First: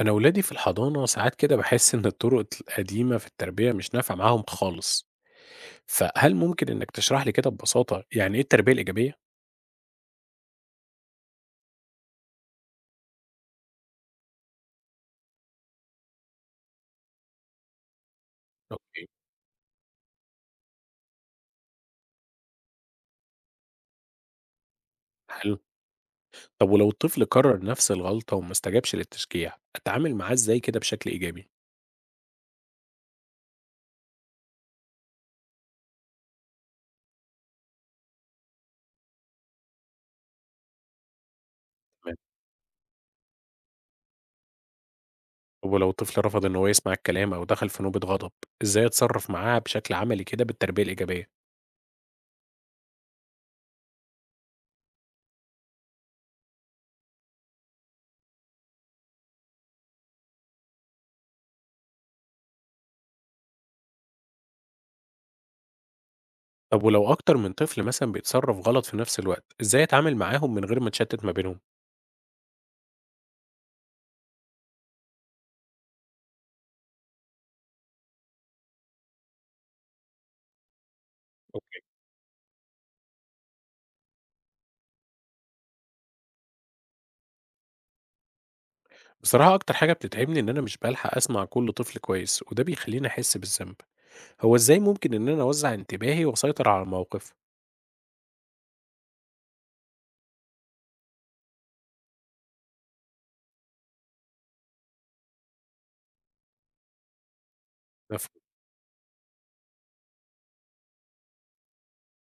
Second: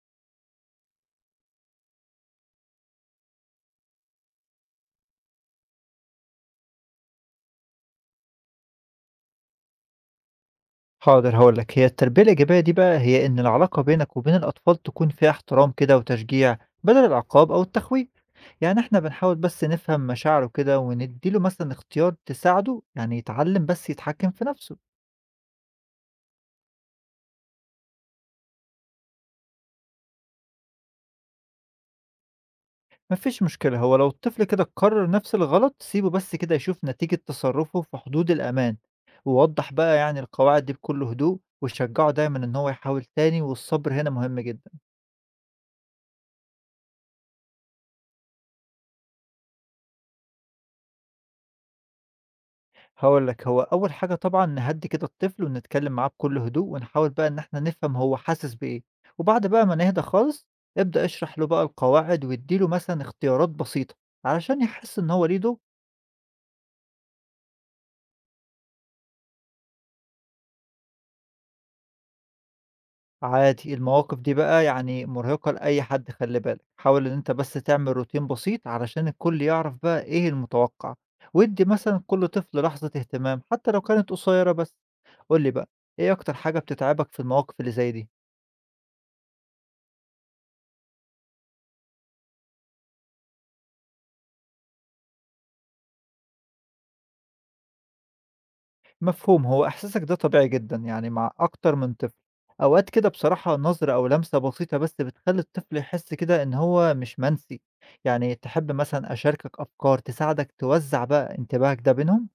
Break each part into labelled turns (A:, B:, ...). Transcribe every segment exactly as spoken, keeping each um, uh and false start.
A: أنا ولادي في الحضانة، ساعات كده بحس إن الطرق القديمة في التربية مش نافعة معاهم خالص، فهل ممكن إنك تشرح لي كده ببساطة يعني إيه التربية الإيجابية؟
B: حاضر هاقول لك، هي التربية الإيجابية دي بقى هي إن العلاقة بينك وبين الأطفال تكون فيها احترام كده وتشجيع بدل العقاب أو التخويف، يعني إحنا
A: أوكي.
B: بنحاول بس نفهم مشاعره كده ونديله مثلًا اختيار تساعده يعني يتعلم بس يتحكم في نفسه،
A: حلو. طب ولو الطفل كرر نفس الغلطة وما استجابش للتشجيع، أتعامل معاه إزاي كده بشكل إيجابي؟
B: ما فيش مشكلة. هو لو الطفل كده قرر نفس الغلط سيبه بس كده يشوف نتيجة تصرفه في حدود الأمان، ووضح بقى يعني القواعد دي بكل هدوء، وشجعه
A: تمام.
B: دايمًا إن هو يحاول تاني والصبر هنا مهم جدًا.
A: طب ولو الطفل رفض إن هو يسمع الكلام أو دخل في نوبة غضب، إزاي أتصرف معاه بشكل عملي كده بالتربية الإيجابية؟
B: هاقول لك، هو أول حاجة طبعًا نهدّي كده الطفل ونتكلّم معاه بكل هدوء ونحاول بقى إن إحنا نفهم هو حاسس بإيه، وبعد بقى ما نهدى خالص، ابدأ اشرح له بقى القواعد وادّي له مثلًا اختيارات بسيطة، علشان يحس إن هو ليه دور.
A: طب ولو أكتر من طفل مثلا بيتصرف غلط في نفس الوقت، إزاي أتعامل معاهم من غير ما أتشتت ما بينهم؟
B: عادي المواقف دي بقى يعني مرهقة لأي حد، خلّي بالك، حاول إن أنت بس تعمل روتين بسيط علشان الكل يعرف بقى إيه المتوقّع، وادّي
A: أوكي.
B: مثلًا كل طفل لحظة اهتمام حتى لو كانت قصيّرة بس. قُل لي بقى، إيه أكتر حاجة بتتعبك في المواقف اللي زي دي؟
A: بصراحة أكتر حاجة بتتعبني إن أنا مش بالحق أسمع كل طفل كويس، وده بيخليني أحس بالذنب. هو إزاي ممكن إن أنا أوزع انتباهي وأسيطر على الموقف؟
B: مفهوم، هو إحساسك ده طبيعي جدًا، يعني مع أكتر من طفل. أوقات كده بصراحة نظرة أو لمسة بسيطة بس بتخلّي الطفل يحس كده إن هو مش منسي. يعني
A: مفهوم.
B: تحب مثلًا أشاركك أفكار تساعدك توزّع بقى انتباهك ده بينهم؟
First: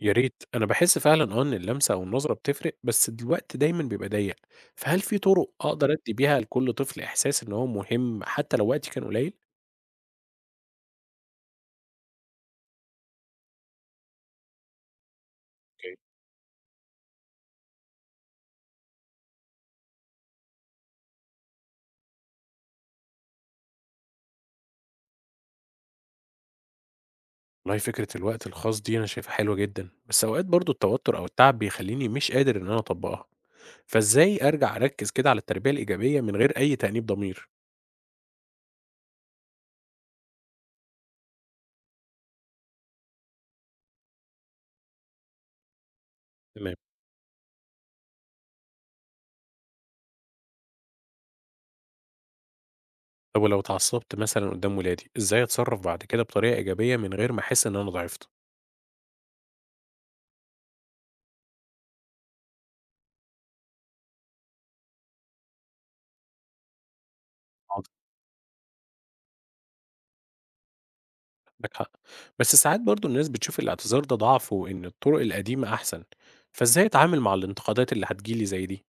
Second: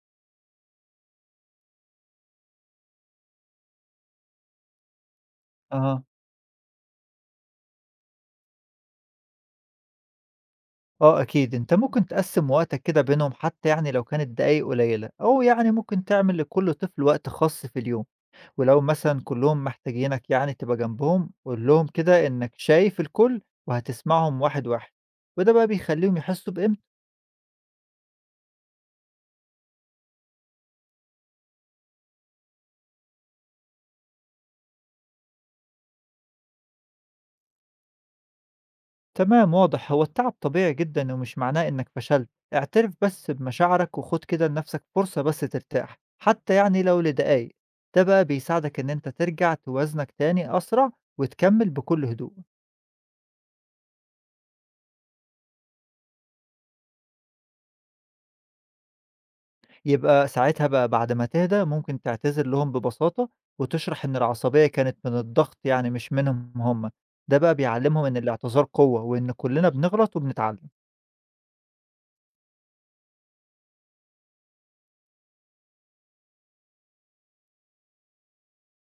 A: يا ريت، أنا بحس فعلا أه إن اللمسة أو النظرة بتفرق، بس الوقت دايما بيبقى ضيق، فهل في طرق أقدر
B: أها.
A: أدي بيها لكل طفل إحساس إن هو مهم حتى لو وقتي كان قليل؟
B: آه أكيد، أنت ممكن تقسّم وقتك كده بينهم حتى يعني لو كانت دقايق قليلة، أو يعني
A: أوكي.
B: ممكن تعمل لكل طفل وقت خاص في اليوم، ولو مثلًا كلّهم محتاجينك يعني تبقى جنبهم، قُل لهم كده إنك شايف الكل وهتسمعهم واحد، واحد، وده بقى بيخلّيهم يحسّوا بقيمتك.
A: والله فكرة الوقت الخاص دي أنا شايفها حلوة جدا، بس أوقات برضو التوتر أو التعب بيخليني مش قادر إن أنا أطبقها، فإزاي أرجع أركز كده على التربية الإيجابية من غير أي تأنيب ضمير؟
B: تمام واضح، هو التعب طبيعي جدا ومش معناه انك فشلت. اعترف بس بمشاعرك وخد كده لنفسك فرصة بس ترتاح حتى
A: تمام.
B: يعني لو لدقايق. ده بقى بيساعدك ان انت ترجع توازنك تاني اسرع وتكمل بكل هدوء.
A: طب ولو اتعصبت مثلًا قدّام ولادي، إزاي أتصرّف بعد كده بطريقة إيجابية من غير ما أحس إن أنا ضعفت؟
B: يبقى ساعتها بقى بعد ما تهدى ممكن تعتذر لهم ببساطة وتشرح ان العصبية كانت من الضغط يعني مش منهم هم. ده بقى
A: حاضر،
B: بيعلمهم ان الاعتذار قوة وان كلنا بنغلط وبنتعلم.
A: عندك حق، بس ساعات برضه الناس بتشوف الاعتذار ده ضعف وإن الطرق القديمة أحسن، فإزاي أتعامل مع الانتقادات اللي هتيجي لي زي دي؟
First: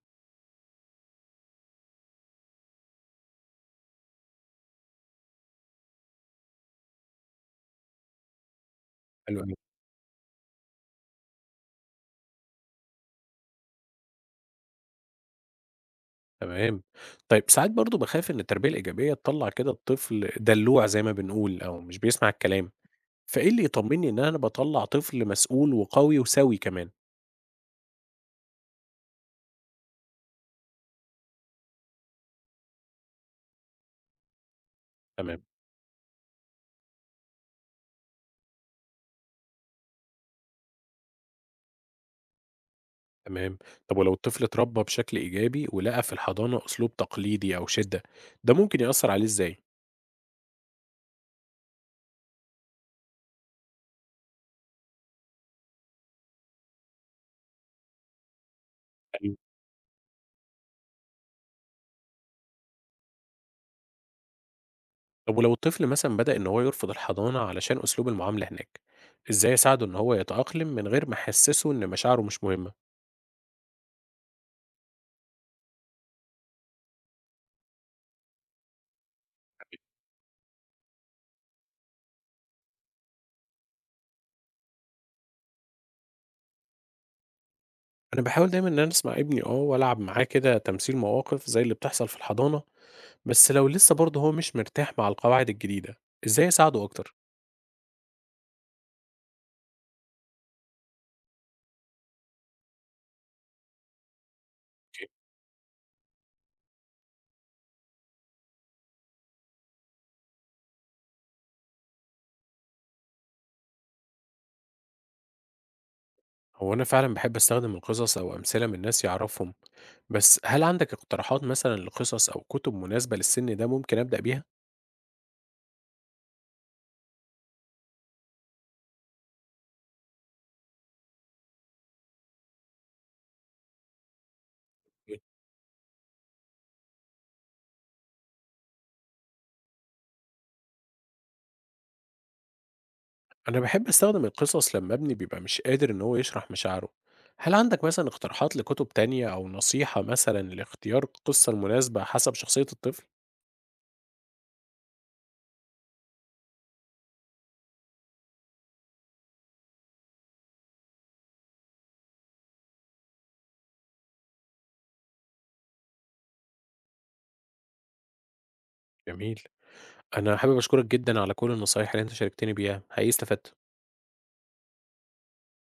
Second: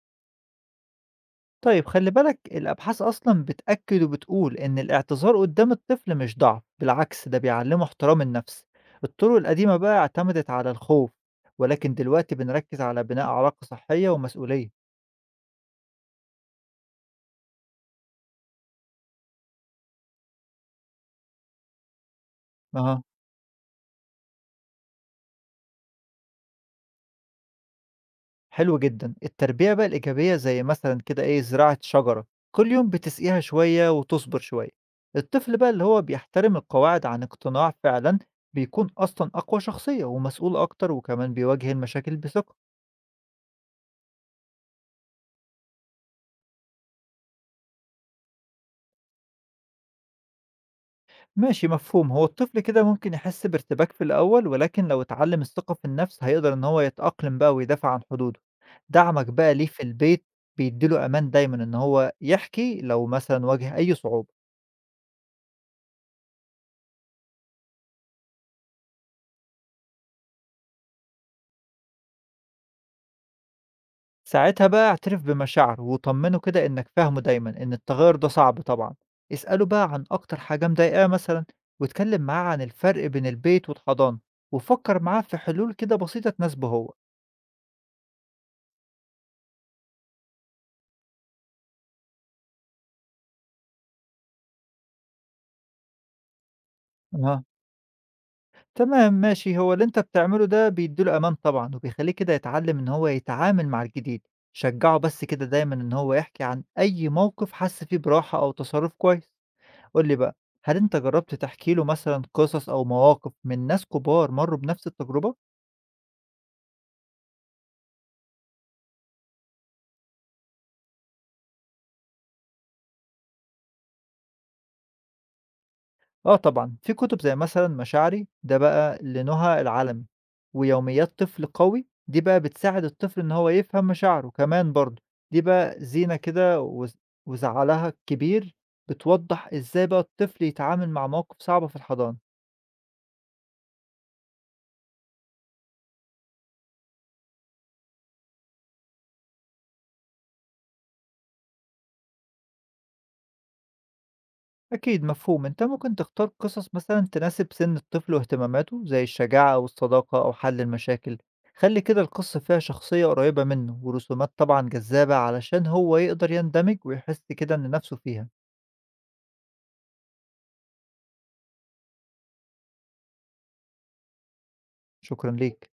B: طيب خلي بالك، الأبحاث أصلا بتأكد وبتقول إن الاعتذار قدام الطفل مش ضعف، بالعكس ده بيعلمه احترام النفس. الطرق
A: حلو أوي.
B: القديمة بقى اعتمدت على الخوف، ولكن دلوقتي بنركز على بناء علاقة صحية ومسؤولية.
A: تمام. طيب ساعات برضه باخاف إن التربية الإيجابية تطلّع كده الطفل دلّوع زي ما بنقول أو مش بيسمع الكلام،
B: أها.
A: فإيه اللي يطمّني إن أنا باطلّع طفل مسؤول وقوي وسَوي كمان؟
B: حلو جدا. التربية بقى الإيجابية زي مثلا كده إيه، زراعة شجرة، كل يوم بتسقيها شوية وتصبر شوية.
A: تمام.
B: الطفل بقى اللي هو بيحترم القواعد عن اقتناع فعلا بيكون أصلا أقوى شخصية ومسؤول أكتر وكمان بيواجه المشاكل بثقة.
A: تمام. طب ولو الطفل اتربى بشكل إيجابي ولقى في الحضانة أسلوب تقليدي أو شدة، ده ممكن يأثر عليه إزاي؟
B: ماشي مفهوم، هو الطفل كده ممكن يحس بارتباك في الأول ولكن لو اتعلم الثقة في النفس هيقدر إن هو يتأقلم بقى ويدافع عن حدوده. دعمك
A: أيوة.
B: بقى ليه في البيت بيديله أمان دايما إن هو يحكي لو مثلا واجه أي صعوبة.
A: طب ولو الطفل مثلا بدأ إن هو يرفض الحضانة علشان أسلوب المعاملة هناك، إزاي أساعده إن هو يتأقلم من غير ما أحسسه إن مشاعره مش مهمة؟
B: ساعتها بقى اعترف بمشاعره وطمنه كده إنك فاهمه دايما إن التغير ده صعب طبعا. اسأله بقى عن أكتر حاجة مضايقاه مثلا، واتكلم معاه عن الفرق بين البيت والحضانة، وفكر معاه في حلول كده بسيطة تناسبه هو.
A: أنا بحاول دايما إن أنا أسمع ابني أه وألعب معاه كده تمثيل مواقف زي اللي بتحصل في الحضانة، بس لو لسه برضه هو مش مرتاح مع القواعد الجديدة، إزاي أساعده أكتر؟
B: تمام ماشي، هو اللي أنت بتعمله ده بيدّي له أمان طبعًا، وبيخلّيه كده يتعلّم إن هو يتعامل مع الجديد، شجّعه بس كده دايمًا إن هو يحكي عن أي موقف حَس فيه براحة أو تصرُّف كويس. قُل لي بقى، هل أنت جرّبت تحكي له مثلًا قصص أو مواقف من ناس كبار مرّوا بنفس التجربة؟
A: هو أنا فعلًا باحب أستخدم القصص أو أمثلة من ناس يعرفهم، بس هل عندك اقتراحات مثلًا لقصص أو كتب مناسبة للسن ده ممكن أبدأ بيها؟
B: آه طبعًا، في كتب زي مثلًا مشاعري ده بقى لنُهى العلَمي، ويوميات طفل قوي دي بقى بتساعد الطفل إن هو يفهم مشاعره، كمان برضه دي بقى زينة كده وز وزعلها الكبير بتوضّح إزاي بقى الطفل يتعامل مع مواقف صعبة في الحضانة.
A: أنا باحب أستخدم القصص لما ابني بيبقى مش قادر إن هو يشرح مشاعره، هل عندك مثلًا اقتراحات لكتب تانية أو نصيحة مثلًا لاختيار القصة المناسبة حسب شخصية الطفل؟
B: أكيد مفهوم، أنت ممكن تختار قصص مثلًا تناسب سن الطفل واهتماماته زي الشجاعة أو الصداقة أو حل المشاكل، خلّي كده القصة فيها شخصية قريبة منه ورسومات طبعًا جذابة علشان هو يقدر يندمج ويحس كده إن نَفْسه فيها.
A: جميل. أنا حابب أشكرك جدًا على كل النصايح اللي أنت شاركتني بيها، حقيقي استفدت.
B: شكرًا ليك.